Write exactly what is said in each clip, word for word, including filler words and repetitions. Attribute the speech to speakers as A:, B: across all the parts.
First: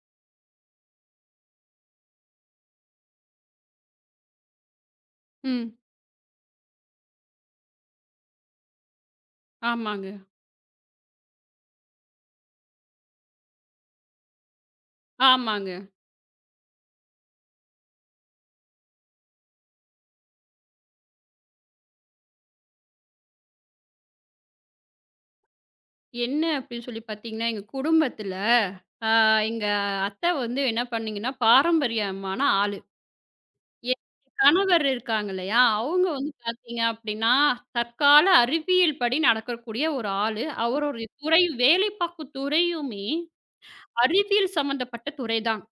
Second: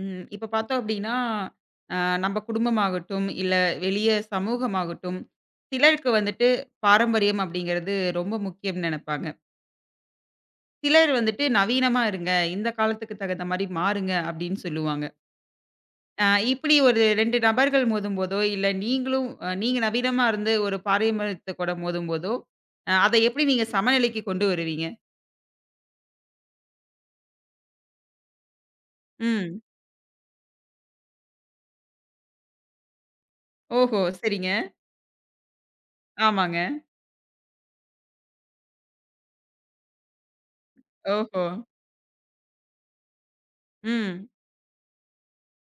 A: ம். இப்ப பார்த்தோம் அப்டின்னா, அ நம்ப குடும்பமாகட்டும், இல்ல வெளிய சமூகமாகட்டும்,
B: ம்.
A: சிலருக்கு வந்துட்டு பாரம்பரியம் அப்டிங்கிறது ரொம்ப முக்கியம்னு நெனைப்பாங்க.
B: ஆமாங்க,
A: சிலர் வந்துட்டு நவீனமா இருங்க, இந்த காலத்துக்கு தகுந்த மாரி மாறுங்க அப்டின்னு சொல்லுவாங்க.
B: ஆமாங்க.
A: அ இப்டி ஒரு ரெண்டு நபர்கள் மோதும்போதோ, இல்ல நீங்களும் அ நீங்க நவீனமா இருந்து ஒரு பாரம்பரியத்து கூட மோதும்போதோ, அ அத எப்டி நீங்க சமநிலைக்கு கொண்டு வருவீங்க?
B: என்ன அப்படின்னு சொல்லி பார்த்தீங்கன்னா, எங்க குடும்பத்தில அ
A: ம்.
B: எங்க அத்தை வந்து என்ன பண்ணீங்கன்னா, பாரம்பரியமான ஆளு.
A: ஓஹோ!
B: என்
A: சரிங்க.
B: கணவர் இருக்காங்க இல்லையா, அவங்க வந்து
A: ஆமாங்க.
B: பார்த்தீங்க அப்படின்னா, தற்கால அறிவியல் படி நடக்கக்கூடிய ஒரு ஆளு. அவருடைய துறை
A: ஓஹோ!
B: வேலை பார்க்கும் துறையுமே
A: ம்.
B: அறிவியல் சம்மந்தப்பட்ட துறை தான்.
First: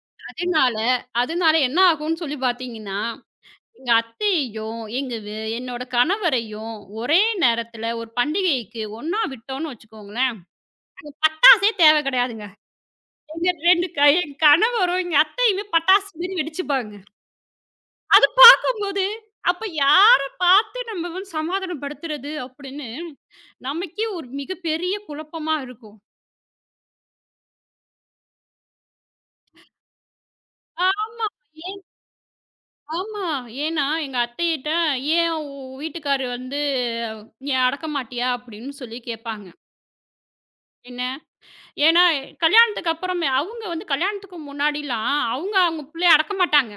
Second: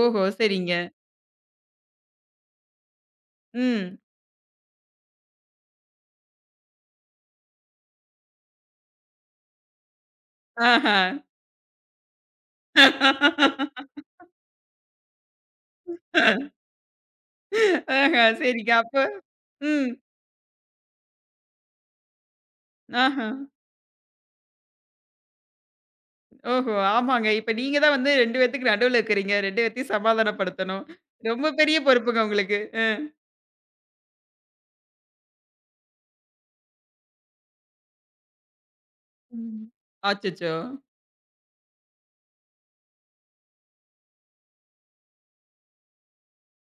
A: ஓஹோ! சரிங்க.
B: அதனால அதனால என்ன ஆகும்னு சொல்லி பார்த்தீங்கன்னா எங்க
A: ம்.
B: அத்தையையும், எங்க வே என்னோட கணவரையும் ஒரே நேரத்துல ஒரு பண்டிகைக்கு ஒண்ணா விட்டோம்னு வச்சுக்கோங்களேன்,
A: ஆஹா.
B: பட்டாசே தேவை கிடையாதுங்க. எங்க 2 க என் கணவரும், எங்க அத்தையுமே பட்டாசு மாரி வெடிச்சுப்பாங்க.
A: ஆஹா,
B: அது
A: சரிங்க. அப்ப
B: பார்க்கும்போது, அப்ப
A: ம்.
B: யார பார்த்து நம்ம வந்து சமாதானப்படுத்துறது அப்படின்னு
A: ஆஹா.
B: நமக்கே ஒரு மிகப்பெரிய குழப்பமா இருக்கும்.
A: ஓஹோ! ஆமாங்க. இப்ப நீங்க தான் வந்து ரெண்டு பேத்துக்கு நடுவுல இருக்கிறீங்க. ரெண்டு பேத்தையும் சமாதானப்படுத்தணும்.
B: ஆ
A: ரொம்ப பெரிய
B: ஏன்
A: பொறுப்புங்க உங்களுக்கு. அ.
B: ஆமா. ஏன்னா எங்க அத்தைகிட்ட, "ஏன் உன் வீட்டுக்காரரு வந்து நீ அடக்க மாட்டியா?" அப்படின்னு சொல்லி கேட்பாங்க.
A: ம். அச்சச்சோ!
B: என்ன ஏன்னா, கல்யாணத்துக்கு அப்புறமே அவங்க வந்து கல்யாணத்துக்கு முன்னாடிலாம், அவங்க அவங்க புள்ளைய அடக்க மாட்டாங்க.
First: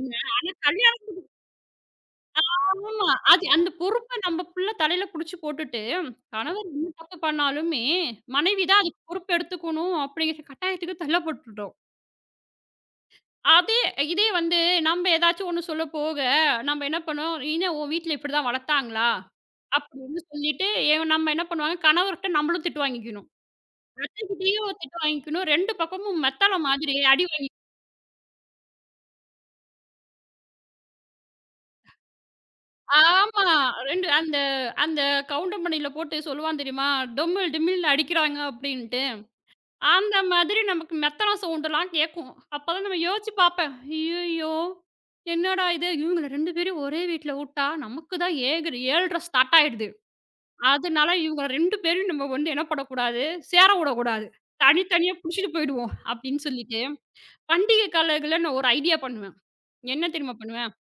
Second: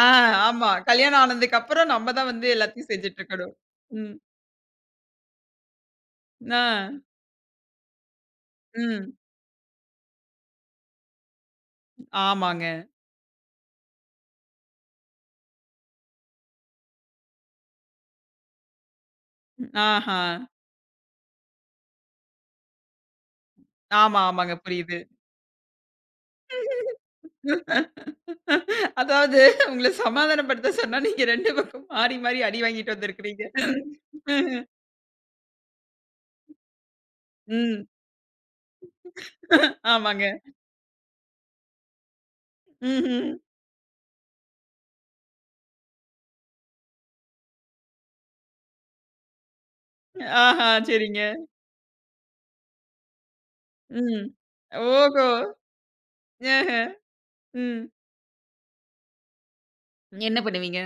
A: ஆ
B: ஆனா
A: ஆமா.
B: கல்யாணம்
A: கல்யாணம் ஆனதுக்கு அப்புறம் நம்ம தான் வந்து எல்லாத்தையும்
B: ஆமா.
A: செஞ்சுட்டு
B: அது
A: இருக்கணும்.
B: அந்த
A: ம்.
B: பொறுப்ப நம்ம புள்ள தலையில புடிச்சு போட்டுட்டு,
A: ஆ.
B: கணவர் என்ன தப்பு பண்ணாலுமே, மனைவி தான் அதுக்கு
A: ம்.
B: பொறுப்பு எடுத்துக்கணும் அப்படிங்கிற கட்டாயத்துக்கு தள்ளப்பட்டுட்டோம்.
A: ஆமாங்க.
B: அதே இதே வந்து நம்ம ஏதாச்சும் ஒண்ணு சொல்ல போக, நம்ம என்ன பண்ணுவோம், "என்ன உன் வீட்ல இப்படிதான் வளர்த்தாங்களா?"
A: ஆஹா.
B: அப்படின்னு சொல்லிட்டு, எ நம்ம என்ன பண்ணுவாங்க, கணவர்ட்ட நம்மளும் திட்டு வாங்கிக்கணும்.
A: ஆமா, ஆமாங்க.
B: அத்தைகிட்டயும்
A: புரியுது.
B: திட்டு வாங்கிக்கணும். ரெண்டு பக்கமும் மெத்தல மாதிரி அடி வாங்கிக்கணும்.
A: அதாவது உங்கள சமாதானப்படுத்த சொன்னா, நீங்க ரெண்டு பக்கம் மாறி, மாறி அடி வாங்கிட்டு வந்திருக்கிறீங்க.
B: ஆமா. 2 அந்த அந்த கவுண்டர் மணியில போட்டு சொல்லுவான் தெரியுமா? டொம்மில்
A: ம்.
B: டிம்மில்னு அடிக்கிறாங்க அப்டின்ட்டு. அந்த
A: ஆமாங்க.
B: மாதிரி நமக்கு மெத்தனம் சவுண்டெல்லாம் கேட்கும். அப்பதான் நம்ம
A: ம்ஹ்ம்.
B: யோசிச்சு பார்ப்பேன். ஐய்யய்யோ! என்னடா இது? இவங்கள ரெண்டு பேரையும் ஒரே வீட்ல வுட்டா, நமக்கு தான் ஏகர் ஏழரை ஸ்டார்ட் ஆயிடுது.
A: ஆஹா!
B: அதனால
A: சரிங்க.
B: இவங்கள ரெண்டு பேரையும் நம்ம வந்து என்ன பண்ணக்கூடாது? சேர
A: ம்.
B: வுடக்கூடாது. தனித்தனியா
A: ஓஹோ!
B: புடிச்சுட்டு போயிடுவோம் அப்டின்னு
A: ஆஹ.
B: சொல்லிட்டு,
A: ம்.
B: பண்டிகை காலங்கள்ல நான் ஒரு ஐடியா பண்ணுவேன். என்ன தெரியுமா
A: என்ன
B: பண்ணுவேன்?
A: பண்ணுவீங்க?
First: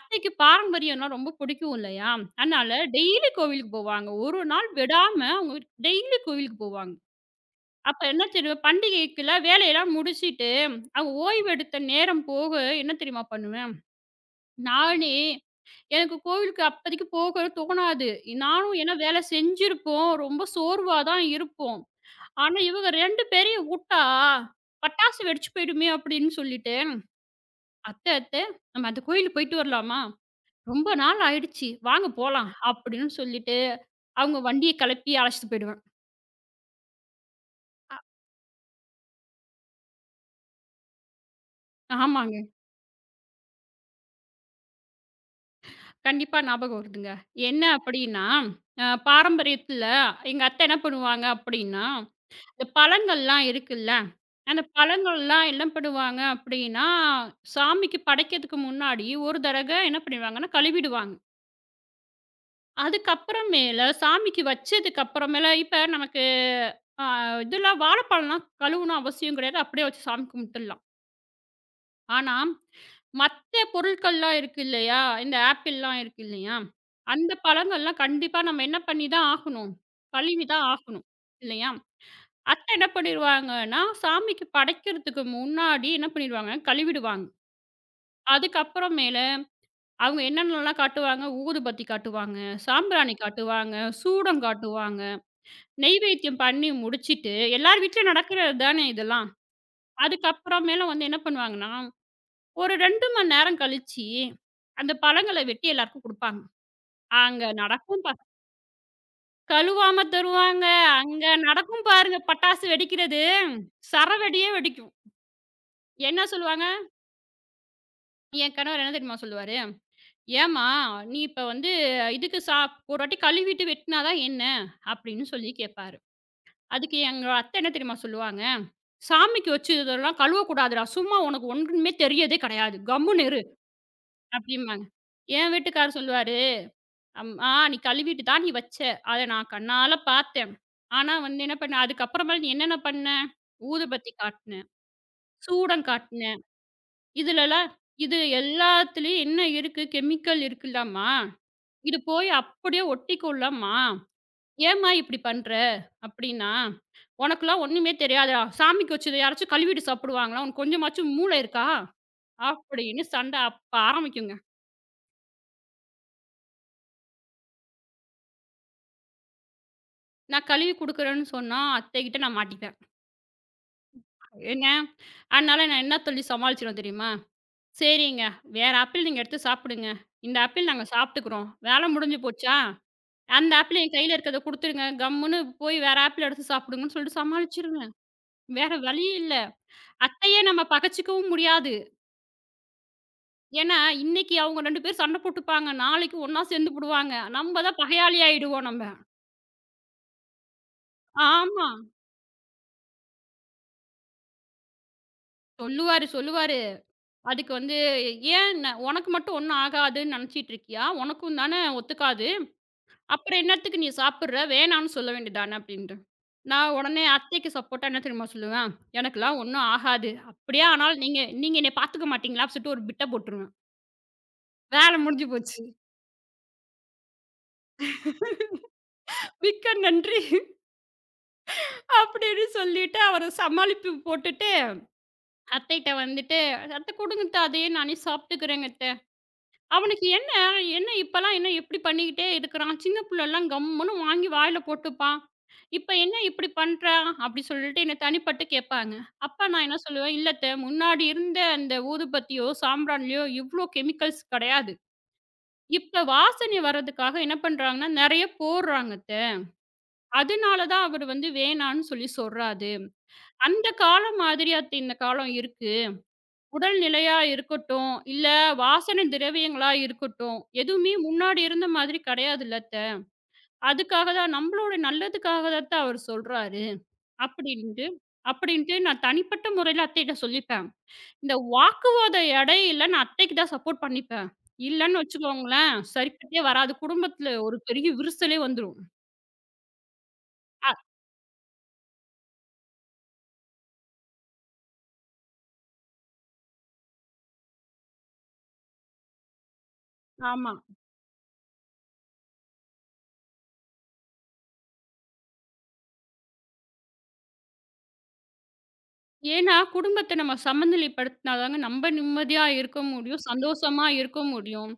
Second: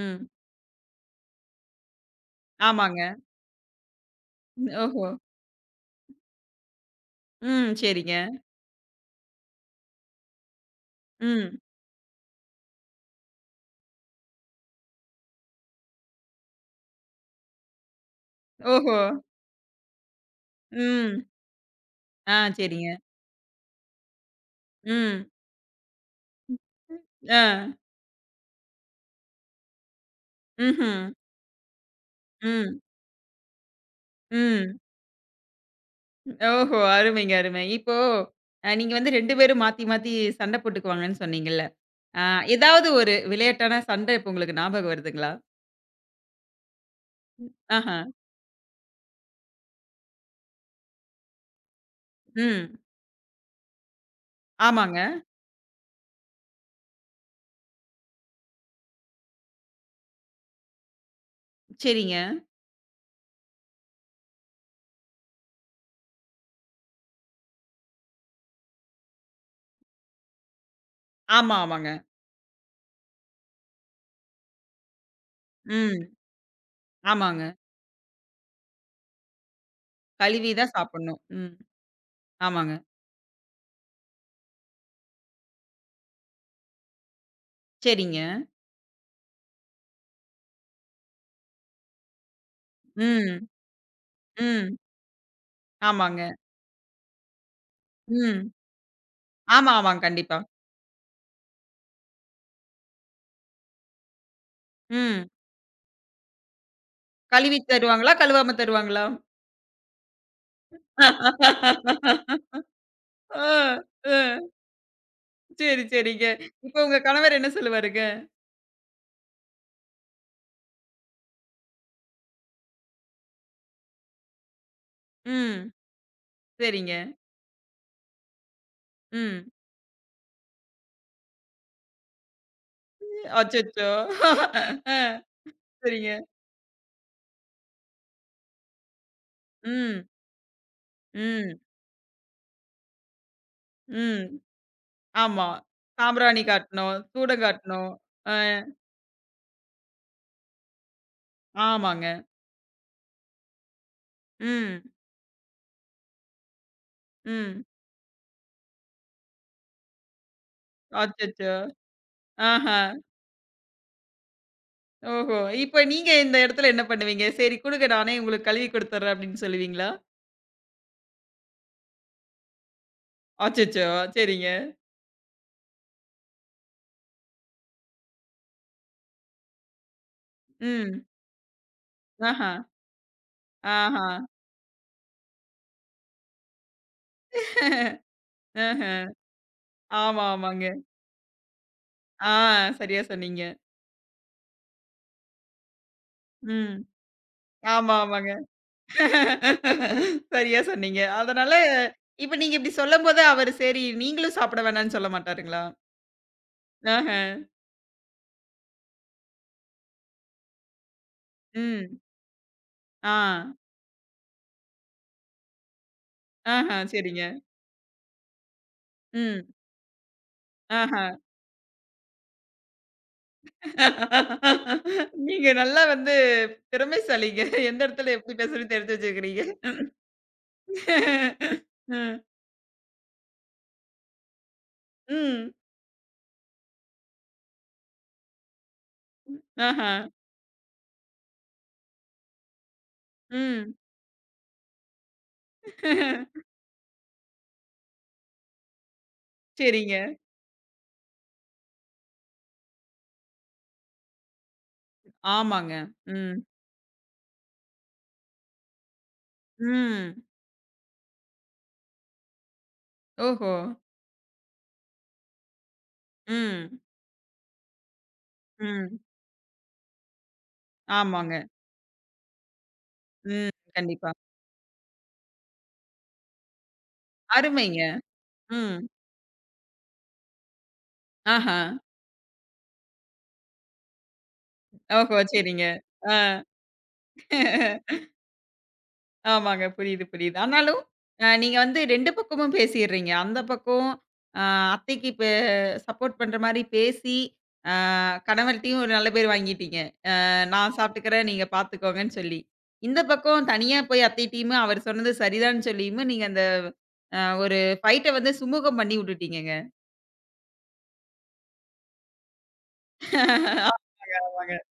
A: ம்.
B: பாரம்பரியம்னா ரொம்ப பிடிக்கும் இல்லையா? அதனால
A: ஆமாங்க.
B: டெய்லி கோவிலுக்கு போவாங்க. ஒரு நாள்
A: ஓஹோ!
B: விடாம அவங்க டெய்லி கோவிலுக்கு போவாங்க.
A: ம்.
B: அப்ப
A: சரிங்க.
B: என்ன தெரியும் பண்டிகைக்குள்ள வேலையெல்லாம் முடிச்சுட்டு, அவங்க ஓய்வு
A: ம்.
B: எடுத்த நேரம் போக என்ன தெரியுமா பண்ணுவேன்? நானே எனக்கு கோவிலுக்கு அப்போதைக்கு போக தோணாது. நானும் ஏன்னா
A: ஓஹோ!
B: வேலை செஞ்சிருப்போம். ரொம்ப சோர்வா
A: ம்.
B: தான் இருப்போம்.
A: ஆ
B: ஆனா இவங்க
A: சரிங்க.
B: ரெண்டு பேரையும் வுட்டா, பட்டாசு
A: ம்.
B: வெடிச்சு போயிடுமே அப்படின்னு சொல்லிட்டு,
A: ஆ.
B: "அத்தை அத்தை நம்ம அந்த கோயிலுக்கு போயிட்டு வரலாமா? ரொம்ப
A: ம்ஹ்ம்.
B: நாள் ஆயிடுச்சு. வாங்க போலாம்"
A: ம்.
B: அப்படின்னு சொல்லிட்டு, அவங்க வண்டிய
A: ம்.
B: கெளப்பி அழைச்சிட்டு போயிடுவேன்.
A: ஓஹோ! அருமைங்க, அருமை. இப்போ அ நீங்க வந்து ரெண்டு பேரும் மாத்தி, மாத்தி சண்டை போட்டுக்குவாங்கன்னு சொன்னீங்கல்ல. ஆ
B: ஆமாங்க.
A: ஏதாவது ஒரு விளையாட்டான சண்டை இப்ப உங்களுக்கு ஞாபகம் வருதுங்களா?
B: கண்டிப்பா ஞாபகம் வருதுங்க. என்ன
A: ஆஹா.
B: அப்படின்னா, அ பாரம்பரியத்துல எங்க அத்தை என்ன பண்ணுவாங்க அப்படின்னா, இந்த
A: ம்.
B: பழங்கள்லாம் இருக்குல்ல, அந்த
A: ஆமாங்க.
B: பழங்கள்லாம் என்ன பண்ணுவாங்க அப்படின்னா, சாமிக்கு படைக்கிறதுக்கு முன்னாடி ஒரு தடக என்ன பண்ணிடுவாங்கன்னா, கழுவிடுவாங்க.
A: சரிங்க.
B: அதுக்கப்புறமேல சாமிக்கு வச்சதுக்கு அப்புறமேல இப்ப நமக்கு அ இதெல்லாம் வாழைப்பழம்லாம் கழுவணும் அவசியம் கிடையாது. அப்படியே வச்சு சாமி கும்பிட்டுடலாம்.
A: ஆமா, ஆமாங்க.
B: ஆனா, மத்த பொருட்கள்லாம் இருக்கு இல்லையா? இந்த ஆப்பிள்லாம்
A: ம்.
B: இருக்கு இல்லையா? அந்த
A: ஆமாங்க.
B: பழங்கள்லாம் கண்டிப்பா நம்ம என்ன பண்ணி தான் ஆகணும், கழுவி
A: கழுவி
B: தான்
A: தான்
B: ஆகணும்.
A: சாப்பிடணும். ம்.
B: இல்லையா? அத்தை
A: ஆமாங்க.
B: என்ன பண்ணிருவாங்கன்னா, சாமிக்கு படைக்கிறதுக்கு முன்னாடி என்ன பண்ணிருவாங்க, கழுவிடுவாங்க.
A: சரிங்க.
B: அதுக்கப்புறமேல அவங்க என்னென்னலாம் காட்டுவாங்க, ஊதுபத்தி காட்டுவாங்க, சாம்பிராணி
A: ம்.
B: காட்டுவாங்க, சூடம்
A: ம்.
B: காட்டுவாங்க,
A: ஆமாங்க.
B: நெய்வேத்தியம் பண்ணி முடிச்சுட்டு எல்லார் வீட்லயும்
A: ம்.
B: நடக்கிறது தானே இதெல்லாம்.
A: ஆமா, ஆமாங்க. கண்டிப்பா.
B: அதுக்கப்புறமேல வந்து என்ன பண்ணுவாங்கன்னா ஒரு ரெண்டு மணி நேரம் கழிச்சு, அந்த
A: ம்.
B: பழங்கள வெட்டி எல்லாருக்கும் குடுப்பாங்க. அங்க
A: கழுவி
B: நடக்கும்
A: தருவாங்களா?
B: பா
A: கழுவாம தருவாங்களா?
B: கழுவாம தருவாங்க. அங்க நடக்கும் பாருங்க பட்டாசு வெடிக்கிறது.
A: ஆ, ஆ.
B: சரவெடியே வெடிக்கும்.
A: சரி,
B: என்ன
A: சரிங்க.
B: சொல்லுவாங்க?
A: இப்ப உங்க கணவர் என்ன சொல்லுவாருங்க?
B: என் கணவர் என்ன தெரியுமா சொல்லுவாரு? "ஏம்மா நீ இப்ப வந்து இதுக்கு சா ஒரு வாட்டி கழுவிட்டு வெட்டினா தான் என்ன?" அப்படின்னு சொல்லி
A: ம்.
B: கேட்பாரு. அதுக்கு
A: சரிங்க.
B: எங்க அத்தை என்ன தெரியுமா சொல்லுவாங்க?
A: ம்.
B: "சாமிக்கு வச்சதெல்லாம் கழுவக்கூடாதுடா. சும்மா உனக்கு ஒண்ணுமே தெரியறதே கிடையாது. கம்முனு இரு"
A: அச்சச்சோ!
B: அப்படிம்பாங்க.
A: ஆ,
B: என் வீட்டுக்காரர்
A: சரிங்க.
B: சொல்லுவாரு, அம் ஆ நீ கழுவிட்டு தான் நீ வச்ச. அத நான் கண்ணால
A: ம்.
B: பார்த்தேன். ஆனா வந்து என்ன
A: ம்.
B: பண்ண, அதுக்கப்புறமேல் நீ என்னென்ன பண்ண? ஊதுபத்தி
A: ம்.
B: காட்டுன,
A: ஆமா.
B: சூடம் காட்டுன.
A: சாம்பிராணி காட்டணும். சூடம்
B: இதுலலாம்
A: காட்டணும்.
B: இது
A: ஆ,
B: எல்லாத்துலயும் என்ன இருக்கு? கெமிக்கல் இருக்குல்லம்மா. இது
A: ஆமாங்க.
B: போய் அப்படியே ஒட்டிக்கும்லம்மா.
A: ம்.
B: ஏம்மா இப்படி பண்ற?" அப்படின்னா, "உனக்கெல்லாம்
A: ம்.
B: ஒண்ணுமே தெரியாதுடா. சாமிக்கு வச்சத யாராச்சும் கழுவிட்டு சாப்பிடுவாங்களா? உனக்கு கொஞ்சமாச்சும் மூளை
A: அச்சச்சோ!
B: இருக்கா?"
A: ஆஹா.
B: அப்படின்னு சண்டை அப்ப ஆரம்பிக்குங்க.
A: ஓஹோ! இப்ப நீங்க இந்த இடத்துல என்ன பண்ணுவீங்க? "சரி குடுங்க நானே உங்களுக்கு கழுவி குடுத்துர்றேன்" அப்படின்னு சொல்லுவீங்களா?
B: நான் கழுவி குடுக்குறேன்னு சொன்னா, அத்தைகிட்ட நான் மாட்டிப்பேன்.
A: அச்சச்சோ! சரிங்க.
B: ஏங்க, அதனால நான் என்ன சொல்லி சமாளிச்சிருவேன் தெரியுமா? "சரிங்க, வேற ஆப்பிள் நீங்க எடுத்து சாப்பிடுங்க. இந்த ஆப்பிள் நாங்க
A: ம்.
B: சாப்பிட்டுக்குறோம். வேலை முடிஞ்சு
A: ஆஹா.
B: போச்சா? அந்த ஆப்பிள் என்
A: ஆஹா.
B: கையில இருக்கிறத குடுத்துருங்க. கம்முன்னு போய் வேற ஆப்பிள் எடுத்து சாப்பிடுங்கன்னு" சொல்லிட்டு சமாளிச்சிருவேன். வேற
A: ஆஹ.
B: வழி இல்ல.
A: ஆமா,
B: அத்தைய நம்ம
A: ஆமாங்க.
B: பகச்சுக்கவும் முடியாது.
A: ஆ சரியா சொன்னீங்க.
B: ஏன்னா, இன்னைக்கு அவங்க ரெண்டு பேரும் சண்டை போட்டுப்பாங்க. நாளைக்கு ஒண்ணா
A: ம்.
B: சேர்ந்துபுடுவாங்க. நம்ம தான்
A: ஆமா,
B: பகையாளி
A: ஆமாங்க.
B: ஆயிடுவோம் நம்ம.
A: சரியா சொன்னீங்க. அதனால
B: ஆமா.
A: இப்ப நீங்க இப்படி சொல்லும்போது அவரு சரி நீங்களும் சாப்பிட வேணாம்ன்னு சொல்ல மாட்டாருங்களா?
B: சொல்லுவாரு, சொல்லுவாரு.
A: ஆஹ.
B: அதுக்கு வந்து "ஏன் ந உனக்கு மட்டும் ஒண்ணும் ஆகாதுன்னு நினைச்சிட்டு இருக்கியா? உனக்கும் தானே
A: ம்.
B: ஒத்துக்காது.
A: ஆ.
B: அப்புறம் என்னத்துக்கு நீ சாப்பிடுற? வேணான்னு சொல்ல வேண்டியதுதானே" அப்டின்ட்டு. நான்
A: ஆஹ.
B: உடனே
A: சரிங்க.
B: அத்தைக்கு சப்போர்ட்டா என்ன தெரியுமா சொல்லுவேன்? "எனக்கெல்லாம்
A: ம்.
B: ஒண்ணும் ஆகாது. அப்படியே
A: ஆஹ.
B: ஆனாலும் நீங்க நீங்க என்னைய பாத்துக்க மாட்டீங்களா?" அப்டி சொல்லிட்டு ஒரு பிட்ட போட்டுருவேன். வேல முடிஞ்சு
A: நீங்க
B: போச்சு.
A: நல்லா வந்து திறமைசாலிங்க. எந்த இடத்துல எப்படி பேசணும்னு தெரிஞ்சு வச்சிருக்கிறீங்க.
B: "மிக்க நன்றி"
A: ம்.
B: அப்படின்னு சொல்லிட்டு அவர சமாளிப்பு போட்டுட்டு,
A: ம்.
B: அத்தைட்ட வந்துட்டு, "அத்த குடுங்கத்த அதையே நானே சாப்பிட்டுக்கிறேங்க அத்த."
A: ஆஹா.
B: "அவனுக்கு என்ன, என்ன இப்பலாம் என்ன இப்டி பண்ணிக்கிட்டே இருக்கிறான்? சின்ன புள்ளலாம்
A: ம்.
B: கம்முன்னு வாங்கி வாயில போட்டுப்பான். இப்ப என்ன இப்டி பண்றான்?" அப்டி சொல்லிட்டு என்ன தனிப்பட்டு கேட்பாங்க. அப்ப நான் என்ன
A: சரிங்க.
B: சொல்லுவேன், "இல்ல அத்த, முன்னாடி இருந்த அந்த ஊதுபத்தியோ, சாம்பிராணிலயோ இவ்ளோ கெமிக்கல்ஸ் கெடையாது.
A: ஆமாங்க.
B: இப்ப
A: ம்.
B: வாசனை வர்றதுக்காக என்ன பண்றாங்கன்னா, நெறைய போடுறாங்க அத்த.
A: ம்.
B: அதனால தான் அவரு வந்து வேணான்னு சொல்லி சொல்றாரு.
A: ஓஹோ!
B: அந்த காலம் மாதிரி அத்த இந்த காலம் இருக்கு. உடல்
A: ம்.
B: நிலையா இருக்கட்டும், இல்ல
A: ம்.
B: வாசனை திரவியங்களா இருக்கட்டும், எதுவுமே
A: ஆமாங்க.
B: முன்னாடி இருந்த மாதிரி கிடையாதுல்ல அத்த.
A: ம்.
B: அதுக்காக
A: கண்டிப்பா.
B: தான் நம்மளோட நல்லதுக்காக தான் அத்த அவரு சொல்றாரு"
A: அருமைங்க.
B: அப்படின்ட்டு அப்படின்ட்டு
A: ம்.
B: நான் தனிப்பட்ட முறையில அத்தைட்ட சொல்லிப்பேன். இந்த
A: ஆஹா.
B: வாக்குவாத இடையில நான் அத்தைக்கு தான் சப்போர்ட் பண்ணிப்பேன். இல்லன்னு
A: ஓஹோ! சரிங்க.
B: வச்சுக்கோங்களேன்,
A: ஆ.
B: சரிப்பட்டே வராது. குடும்பத்துல ஒரு பெரிய விரிசலே வந்துரும்.
A: ஆமாங்க. புரியுது, புரியுது.
B: அ
A: ஆனாலும், அ நீங்க வந்து ரெண்டு பக்கமும் பேசிர்றீங்க. அந்த பக்கம் அ அத்தைக்கு இப்ப சப்போர்ட் பண்ற மாரி பேசி, அ கணவர்ட்டயும் ஒரு நல்ல பேர் வாங்கிட்டீங்க. அ
B: ஆமா.
A: நான் சாப்பிட்டுக்கிறேன், நீங்க பார்த்துக்கோங்கன்னு சொல்லி. இந்த பக்கம் தனியா போய் அத்தைட்டயுமே அவர் சொன்னது சரிதான்னு சொல்லியுமே, நீங்க அந்த அ ஒரு ஃபைட்ட வந்து சுமூகம் பண்ணி விட்டுட்டீங்கங்க.
B: ஏன்னா, குடும்பத்த நம்ம சமநிலைப்படுத்தினா தாங்க நம்ம நிம்மதியா இருக்க முடியும்.
A: ஆமாங்க,
B: சந்தோஷமா இருக்க
A: ஆமாங்க.
B: முடியும்.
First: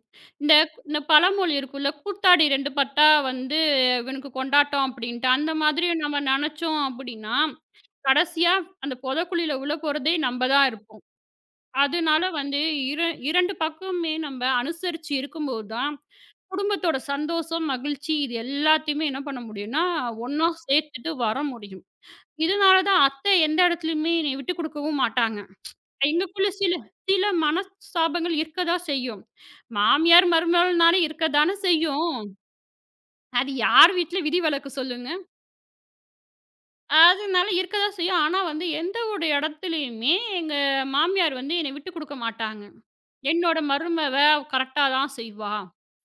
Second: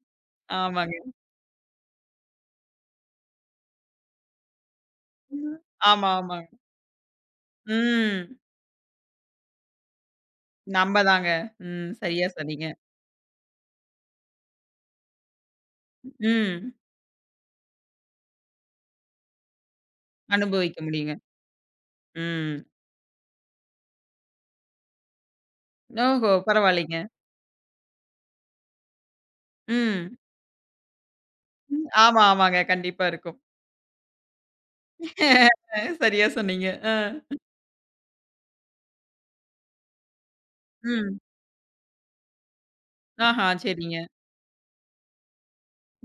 B: இந்த இந்த
A: ஆமாங்க.
B: பழமொழி இருக்குல்ல, "கூத்தாடி ரெண்டு பட்டா வந்து இவனுக்கு கொண்டாட்டம்" அப்படின்ட்டு. அந்த மாதிரி
A: ஆமா,
B: நம்ம
A: ஆமாங்க.
B: நெனைச்சோம் அப்படின்னா,
A: ம்.
B: கடைசியா அந்த பொதக்குழியில உள்ள போறதே நம்ம தான் இருப்போம்.
A: நம்பதாங்க. ம்.
B: அதனால
A: சரியா
B: வந்து
A: சொன்னீங்க.
B: இர இரண்டு பக்கமுமே நம்ம அனுசரிச்சு இருக்கும்போது தான்,
A: ம்.
B: குடும்பத்தோட சந்தோஷம், மகிழ்ச்சி இது எல்லாத்தையுமே என்ன பண்ண முடியும்னா, ஒண்ணா
A: அனுபவிக்க
B: சேர்த்துட்டு
A: முடியுங்க.
B: வர முடியும்.
A: ம்.
B: இதனால தான் அத்தை எந்த இடத்துலயுமே என்னைய விட்டுக் குடுக்கவும் மாட்டாங்க.
A: ஓஹோ!
B: எங்களுக்குள்ள சில
A: பரவாயில்லைங்க.
B: சில மனஸ்தாபங்கள் இருக்கதான் செய்யும்.
A: ம்.
B: மாமியார், மருமகள்னாலே இருக்கதானே செய்யும்.
A: ஆமா, ஆமாங்க. கண்டிப்பா இருக்கும்.
B: அது யார் வீட்ல விதிவிலக்கு சொல்லுங்க?
A: சரியா சொன்னீங்க. அ.
B: அதனால இருக்கதான் செய்யும். ஆனா வந்து எந்த ஒரு இடத்துலயுமே எங்க
A: ம்.
B: மாமியார் வந்து என்னை விட்டுக் குடுக்க மாட்டாங்க.
A: ஆஹா!
B: என்னோட
A: சரிங்க.
B: மருமவ கரெக்ட்டா தான் செய்வா.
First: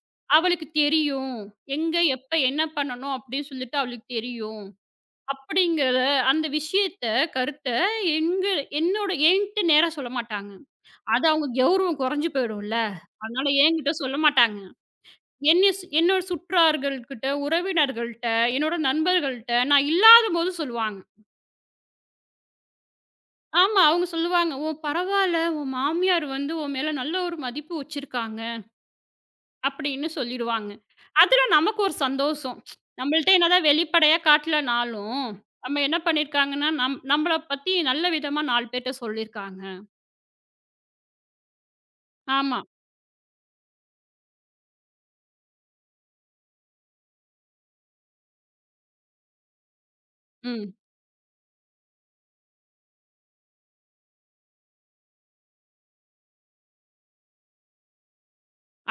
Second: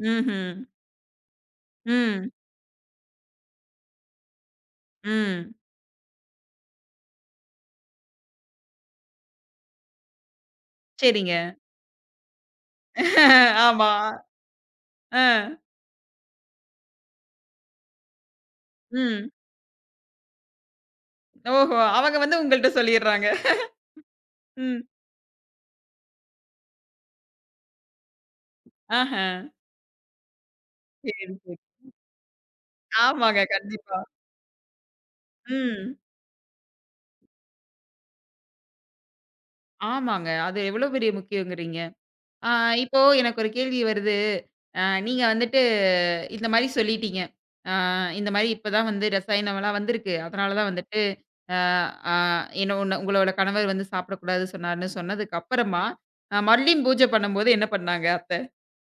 A: ம்ஹ்ம்.
B: அவளுக்கு தெரியும். எங்க,
A: ம்.
B: எப்ப, என்ன பண்ணணும் அப்படின்னு சொல்லிட்டு அவளுக்கு தெரியும்.
A: ம்.
B: அப்படிங்கிற அந்த விஷயத்த, கருத்த எங்க என்னோட என்ட்ட நேரா சொல்ல மாட்டாங்க. அது
A: சரிங்க.
B: அவங்க கௌரவம் குறைஞ்சு போயிடும்ல. அதனால
A: ஆமா.
B: என்கிட்ட சொல்ல மாட்டாங்க.
A: அ.
B: என்னைய சு என்னோட சுற்றார்கள்கிட்ட, உறவினர்கள்ட்ட, என்னோட
A: ம்.
B: நண்பர்கள்ட்ட நான் இல்லாதபோது சொல்லுவாங்க.
A: ஓஹோ! அவங்க வந்து உங்கள்ட்ட சொல்லிர்றாங்க.
B: ஆமா, அவங்க சொல்லுவாங்க. "ஓ!
A: ம்.
B: பரவால்ல. உன் மாமியார் வந்து உன் மேல நல்ல ஒரு மதிப்பு வச்சிருக்காங்க"
A: ஆஹா.
B: அப்படின்னு சொல்லிருவாங்க.
A: சரி,
B: அதுல
A: சரி.
B: நமக்கு ஒரு சந்தோஷம். நம்மள்ட்ட
A: ஆமாங்க.
B: என்னதான்
A: கண்டிப்பா.
B: வெளிப்படையா காட்டலனாலும், நம்ம
A: ம்.
B: என்ன பண்ணியிருக்காங்கன்னா, நம் நம்மள பத்தி நல்ல விதமா நாலு பேர்ட்ட சொல்லியிருக்காங்க.
A: ஆமாங்க. அது எவ்வளோ பெரிய முக்கியங்கிறீங்க. ஆ
B: ஆமா.
A: இப்போ எனக்கு ஒரு கேள்வி வருது. அ நீங்க வந்துட்டு இந்த மாரி சொல்லிட்டீங்க. அ இந்த மாரி இப்ப தான் வந்து ரசாயனம்லாம் வந்திருக்கு. அதனால தான்
B: ம்.
A: வந்துட்டு அ அ என்ன ஒண்ணு உங்களோட கணவர் வந்து சாப்பிடக்கூடாது சொன்னாருன்னு சொன்னதுக்கு அப்புறமா, அ மறுபடியும் பூஜை பண்ணும்போது என்ன பண்ணாங்க அத்தை?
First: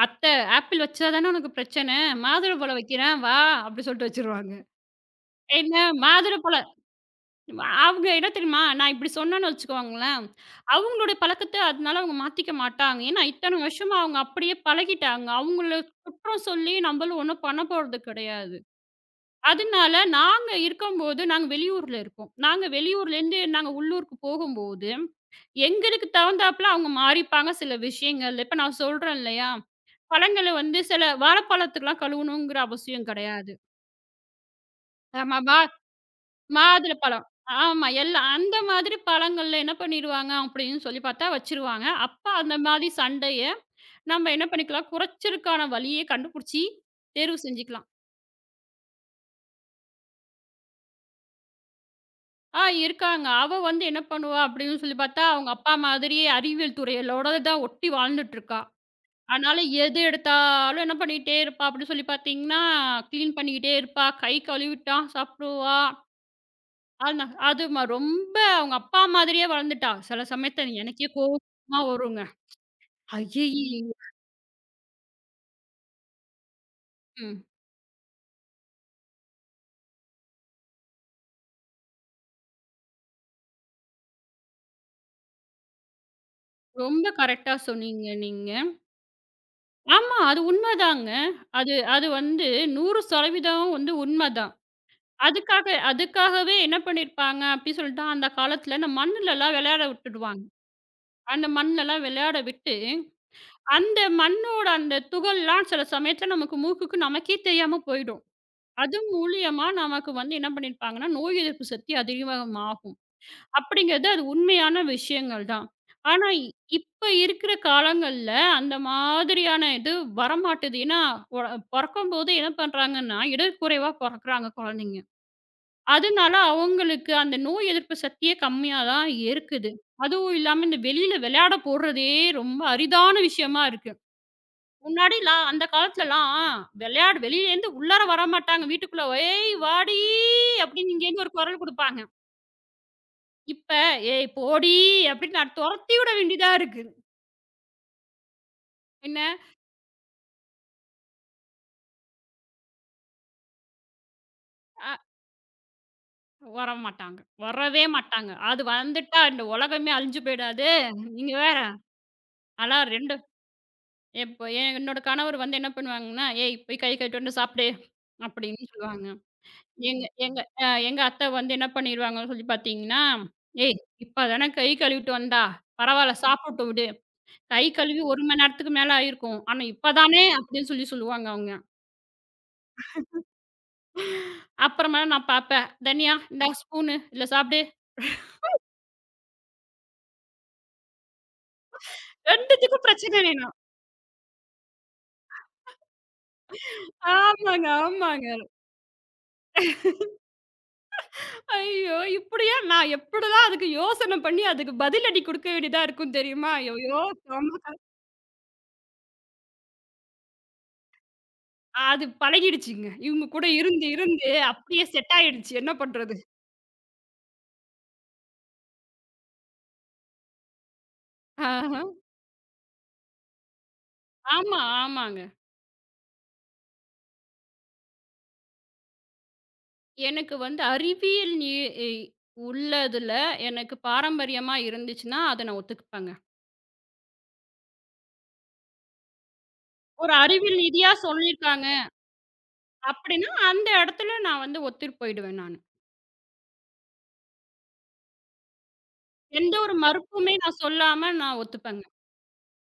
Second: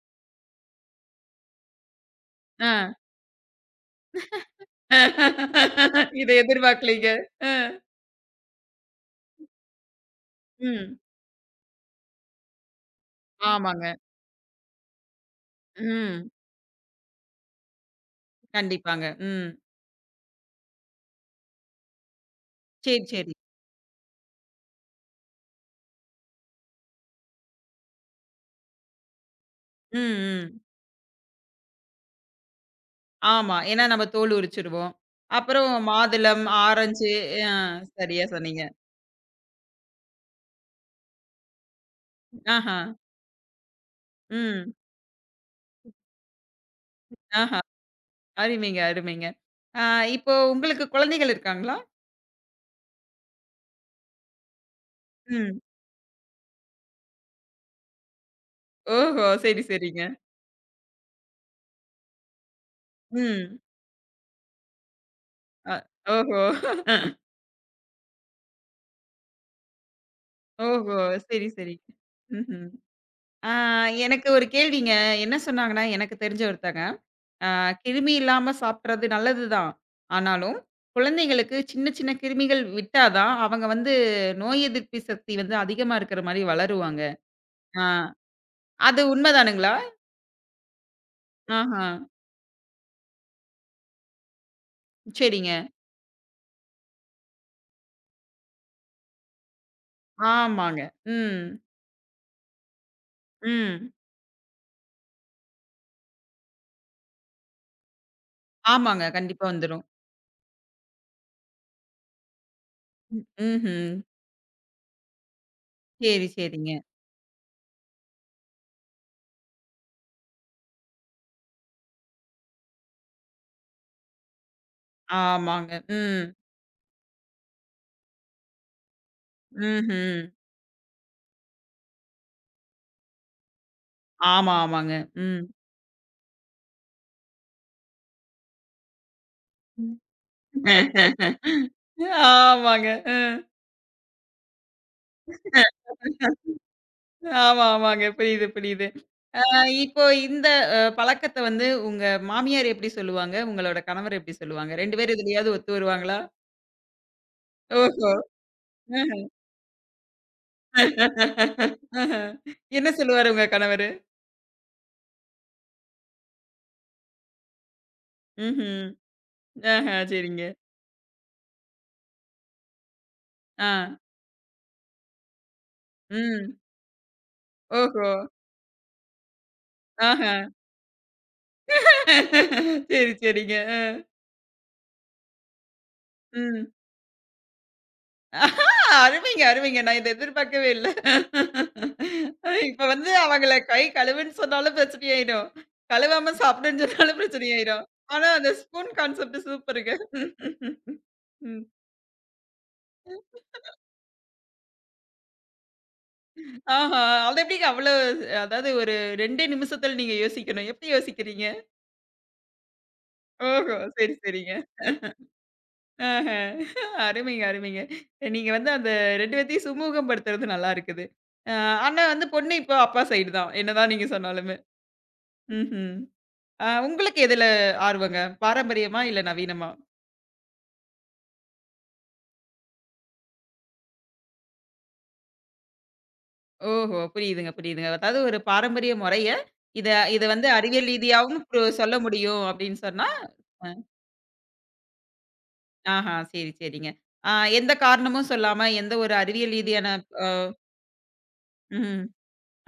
B: "அத்தை ஆப்பிள் வச்சா தானே உனக்கு பிரச்சனை.
A: அ
B: மாதுளப்பழம் வைக்கிறேன் வா!" அப்படி சொல்லிட்டு வச்சுருவாங்க.
A: இத
B: என்ன மாதுளப்பழம்.
A: எதிர்பார்க்கலீங்க. அ.
B: அவங்க என்ன தெரியுமா? நான் இப்படி சொன்னேன்னு வச்சுக்கோங்களேன்,
A: ம்.
B: அவங்களுடைய பழக்கத்த அதனால அவங்க மாத்திக்க மாட்டாங்க. ஏன்னா இத்தன வருஷமா
A: ஆமாங்க.
B: அவங்க அப்படியே பழகிட்டாங்க. அவங்கள
A: ம்.
B: குற்றம் சொல்லி நம்மளும் ஒண்ணும் பண்ண போறது கிடையாது.
A: கண்டிப்பாங்க. ம்.
B: அதனால நாங்க இருக்கும்போது நாங்க வெளியூர்ல இருக்கோம். நாங்க
A: சரி, சரி.
B: வெளியூர்லேருந்து நாங்க உள்ளூருக்கு போகும்போது, எங்களுக்கு தகுந்தாப்புல அவங்க மாறிப்பாங்க சில விஷயங்கள்ல. இப்ப நான் சொல்றேன் இல்லையா?
A: ம்,
B: பழங்கள
A: ம்.
B: வந்து சில வாழைப்பழத்துக்குலாம் கழுவணுங்கிற அவசியம் கிடையாது.
A: ஆமா. ஏன்னா நம்ம தோல் உரிச்சுருவோம்.
B: ஆமா. வா
A: அப்புறம் மாதுளம், ஆரஞ்சு
B: மாதுளப்பழம்.
A: அ
B: ஆமா.
A: சரியா
B: எல்லாம் அந்த
A: சொன்னீங்க.
B: மாதிரி பழங்கள்ல என்ன பண்ணிருவாங்க அப்படின்னு சொல்லி பார்த்தா வச்சுருவாங்க. அப்ப அந்த
A: ஆஹா.
B: மாதிரி சண்டைய நம்ம என்ன
A: ம்.
B: பண்ணிக்கலாம், குறைச்சலுக்கான வழிய கண்டுபுடிச்சு தேர்வு
A: ஆஹா.
B: செஞ்சுக்கலாம்.
A: அருமைங்க, அருமைங்க. ஆ இப்போ உங்களுக்கு குழந்தைகள் இருக்காங்களா?
B: ஆ இருக்காங்க. அவ வந்து என்ன பண்ணுவா அப்படின்னு சொல்லி பார்த்தா, அவங்க
A: ம்.
B: அப்பா மாதிரியே அறிவியல் துறையிலோட தான் ஒட்டி வாழ்ந்துட்டுருக்கா.
A: ஓஹோ!
B: அதனால
A: சரி,
B: எது
A: சரிங்க.
B: எடுத்தாலும் என்ன பண்ணிட்டே இருப்பா அப்படின்னு சொல்லி பார்த்தீங்கன்னா, கிளீன்
A: ம்.
B: பண்ணிக்கிட்டே இருப்பா. கை கழுவிட்டா
A: அ
B: சாப்பிடுவா.
A: ஓஹோ!
B: ஆனா அதுமா ரொம்ப அவங்க அப்பா மாதிரியே வளர்ந்துட்டா. சில சமயத்துல
A: ஓஹோ!
B: எனக்கே
A: சரி,
B: கோவமா
A: சரிங்க.
B: வருங்க.
A: ம்ஹ்ம். ஆ
B: ஐய்யய்யோ!
A: எனக்கு ஒரு கேள்விங்க. என்ன சொன்னாங்கன்னா, எனக்கு தெரிஞ்ச ஒருத்தங்க
B: ம்.
A: கிருமி இல்லாம சாப்பிடுறது நல்லதுதான். ஆனாலும், குழந்தைங்களுக்கு சின்ன சின்ன கிருமிகள் விட்டா தான், அவங்க வந்து நோய் எதிர்ப்பு சக்தி வந்து அதிகமா இருக்கிற மாரி வளருவாங்க.
B: ரொம்ப கரெக்ட்டா
A: ஆ
B: சொன்னீங்க நீங்க.
A: அது உண்மதானுங்களா?
B: ஆமா, அது உண்மதாங்க. அது
A: ஆஹா.
B: அது வந்து நூறு சதவீதம் வந்து உண்மதான்.
A: சரிங்க.
B: அதுக்காக அதுக்காகவே என்ன பண்ணியிருப்பாங்க அப்டி சொல்லிட்டா, அந்த காலத்துல அந்த மண்ணுலலாம் விளையாட விட்டுடுவாங்க.
A: ஆமாங்க. ம்.
B: அந்த மண்லலாம் விளையாட விட்டு,
A: ம்.
B: அந்த மண்ணோட அந்த துகள்லாம் சில சமயத்துல நமக்கு மூக்குக்கு நமக்கே தெரியாம போயிடும். அது
A: ஆமாங்க. கண்டிப்பா
B: மூலியமா
A: வந்துரும்.
B: நமக்கு வந்து என்ன பண்ணியிருப்பாங்கன்னா, நோய் எதிர்ப்பு சக்தி அதிகமாகும்.
A: ம். ம்ஹ்ம்.
B: அப்படிங்கிறது அது உண்மையான விஷயங்கள் தான்.
A: சரி,
B: ஆனா, இ-
A: சரிங்க.
B: இப்ப இருக்கிற காலங்கள்ல அந்த மாதிரியான இது வரமாட்டுது. ஏன்னா, பொ பொறக்கும்போது என்ன பண்றாங்கன்னா, இடர்குறைவா பொறக்குறாங்க குழந்தைங்க.
A: ஆமாங்க. ம்.
B: அதனால அவங்களுக்கு அந்த நோய் எதிர்ப்பு சக்தியே கம்மியா தான் இருக்குது.
A: ம்ஹ்ம்.
B: அதுவும் இல்லாம இந்த வெளியில விளையாட போடுறதே ரொம்ப அரிதான விஷயமா இருக்கு.
A: ஆமா, ஆமாங்க. ம்.
B: முன்னாடிலாம் அந்த காலத்துலலாம் விளையாட வெளியிலேருந்து உள்ளார வரமாட்டாங்க. வீட்டுக்குள்ள "ஏய் வாடி" அப்படின்னு இங்கேருந்து ஒரு குரல் குடுப்பாங்க.
A: ஆமாங்க. அ.
B: இப்ப "ஏய் போடி!" அப்படின்னு நான் தொரத்தி விட வேண்டியதா இருக்கு.
A: ஆமா, ஆமாங்க. புரியுது, புரியுது.
B: என்ன?
A: அஹ் இப்போ இந்த அ பழக்கத்த வந்து உங்க மாமியார் எப்படி சொல்லுவாங்க? உங்களோட கணவர் எப்படி சொல்லுவாங்க? ரெண்டு
B: அ
A: பேரும் எதுலயாவது ஒத்து வருவாங்களா?
B: வரமாட்டாங்க. வரவே
A: ஓஹோ!
B: மாட்டாங்க. அது
A: ஆஹ.
B: வந்துட்டா இந்த உலகமே அழிஞ்சு போயிடாது. நீங்க வேற. ஆனா
A: என்ன
B: 2
A: சொல்லுவாரு உங்க கணவரு?
B: இப்ப என் என்னோட கணவர் வந்து என்ன பண்ணுவாங்கன்னா, "ஏய் போய் கை கழுவிட்டு வந்து சாப்பிடு" அப்படின்னு
A: ம்ஹ்ம்.
B: சொல்லுவாங்க.
A: ஆஹ,
B: எங்க எங்க
A: சரிங்க.
B: அ எங்க அத்தை வந்து என்ன பண்ணிருவாங்கன்னு சொல்லி பார்த்தீங்கன்னா,
A: ஆ.
B: "ஏய் இப்ப தானே கை கழுவிட்டு வந்தா. பரவால்ல
A: ம்.
B: சாப்பிட்டு விடு. கை கழுவி
A: ஓஹோ!
B: ஒரு மணி நேரத்துக்கு மேல ஆயிருக்கும். ஆனா இப்ப தானே"
A: ஆஹ.
B: அப்படின்னு சொல்லி சொல்லுவாங்க அவங்க.
A: சரி, சரிங்க. அ.
B: அப்புறமா நான் பார்ப்பேன். "தன்யா இந்தா
A: ம்.
B: ஸ்பூனு, இதில சாப்பிடு."
A: ஆஹா! அருமைங்க, அருமைங்க. நான் இத எதிர்பார்க்கவே இல்ல. இப்ப
B: 2த்துக்கும்
A: வந்து
B: பிரச்சனை
A: அவங்கள
B: வேணும்.
A: கை கழுவுன்னு சொன்னாலும் பிரச்சனையாயிடும். கழுவாம சாப்பிடுன்னு சொன்னாலும்
B: ஆமாங்க,
A: பிரச்சனையாயிரும். ஆனா,
B: ஆமாங்க.
A: அந்த ஸ்பூன் கான்செப்ட் சூப்பருங்க. ம்.
B: ஐயோ! இப்படியா நான் எப்படிதான் அதுக்கு யோசனை பண்ணி அதுக்கு பதிலடி குடுக்க வேண்டியதா இருக்கும் தெரியுமா?
A: ஆஹா!
B: ஐயயோ!
A: அது
B: செம
A: எப்படிங்க அவ்வளோ அதாவது ஒரு ரெண்டு நிமிஷத்துல நீங்க யோசிக்கணும். எப்படி யோசிக்கிறீங்க?
B: அது பழகிடுச்சுங்க. இவங்க கூட
A: ஓஹோ!
B: இருந்து,
A: சரி,
B: இருந்து
A: சரிங்க.
B: அப்படியே செட் ஆயிடுச்சு. என்ன பண்றது?
A: ஆஹ. அருமைங்க, அருமைங்க. நீங்க வந்து அந்த ரெண்டு பேத்தையும் சுமூகப்படுத்துறது நல்லா இருக்குது. அ
B: ஆஹ.
A: ஆனா வந்து பொண்ணு இப்போ அப்பா சைடு தான். என்னதான் நீங்க சொன்னாலுமே.
B: ஆமா, ஆமாங்க.
A: ம்ஹ்ம். ஆ உங்களுக்கு எதுல ஆர்வங்க? பாரம்பரியமா? இல்ல நவீனமா?
B: எனக்கு வந்து அறிவியல் நீ இ உள்ளதுல எனக்கு பாரம்பரியமா இருந்துச்சுன்னா, அத நான் ஒத்துக்குப்பேங்க.
A: ஓஹோ! புரியுதுங்க, புரியுதுங்க. அதாவது ஒரு பாரம்பரிய முறைய, இத
B: ஒரு
A: இத வந்து
B: அறிவியல்
A: அறிவியல்
B: ரீதியா
A: ரீதியாவும் ப்ரு
B: சொல்லியிருக்காங்க.
A: சொல்ல முடியும் அப்படின்னு சொன்னா,
B: அப்படின்னா, அந்த
A: அ
B: இடத்துல நான் வந்து ஒத்துட்டு போயிடுவேன் நானு.
A: ஆஹா, சரி, சரிங்க. ஆ எந்த காரணமும் சொல்லாம, எந்த ஒரு அறிவியல்
B: எந்த ஒரு
A: ரீதியான அ
B: மறுப்புமே நான் சொல்லாம நான் ஒத்துப்பேங்க.
A: ம்.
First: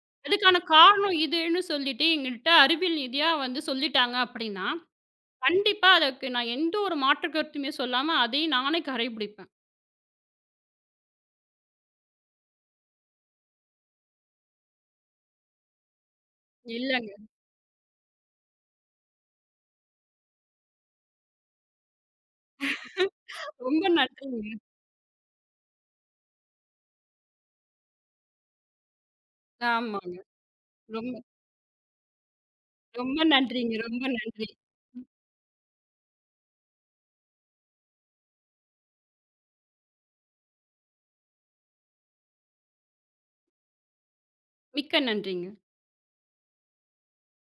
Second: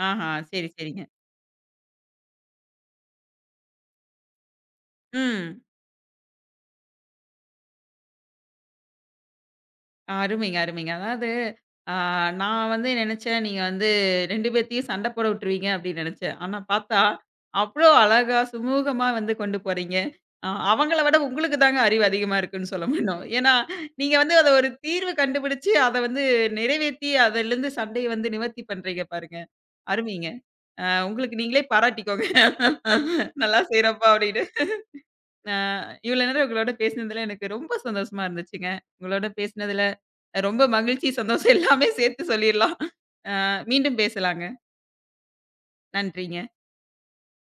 A: ஆஹா,
B: அதுக்கான
A: சரி, சரிங்க.
B: காரணம் இதுன்னு சொல்லிட்டு எங்கள்ட்ட அறிவியல் ரீதியா வந்து சொல்லிட்டாங்க அப்படின்னா,
A: ம்.
B: கண்டிப்பா அதுக்கு நான் எந்த ஒரு மாற்று கருத்துமே சொல்லாம அதையும் நானே கடைபிடிப்பேன்.
A: அருமைங்க, அருமைங்க. அதாவது ஆ நான் வந்து நெனச்சேன், நீங்க வந்து ரெண்டு பேத்தையும் சண்ட போட விட்டுருவீங்க அப்டின்னு நெனச்சேன். ஆனா பார்த்தா,
B: இல்லங்க.
A: அவ்ளோ அழகா சுமூகமா வந்து கொண்டு போறீங்க. அ அவங்கள விட உங்களுக்கு தாங்க அறிவு அதிகமா இருக்குன்னு சொல்ல முடியும். ஏன்னா,
B: ரொம்ப
A: நீங்க வந்து அத
B: நன்றிங்க.
A: ஒரு தீர்வு கண்டுபிடிச்சு, அத வந்து நிறைவேத்தி, அதுலருந்து சண்டைய வந்து நிவர்த்தி பண்றீங்க பாருங்க.
B: ஆமாங்க.
A: அருமைங்க. அ
B: ரொம்ப
A: உங்களுக்கு நீங்களே பாராட்டிக்கோங்க.
B: ரொம்ப
A: நல்லா
B: நன்றிங்க. ரொம்ப
A: செய்றப்பா அப்படின்னு.
B: நன்றி.
A: அ இவ்வளோ நேரம் உங்களோட பேசினதுல எனக்கு ரொம்ப சந்தோஷமா இருந்துச்சுங்க. உங்களோட பேசினதுல ரொம்ப மகிழ்ச்சி, சந்தோஷம் எல்லாமே சேர்த்து சொல்லிர்லாம். அ மீண்டும் பேசலாங்க.
B: மிக்க நன்றிங்க.
A: நன்றிங்க.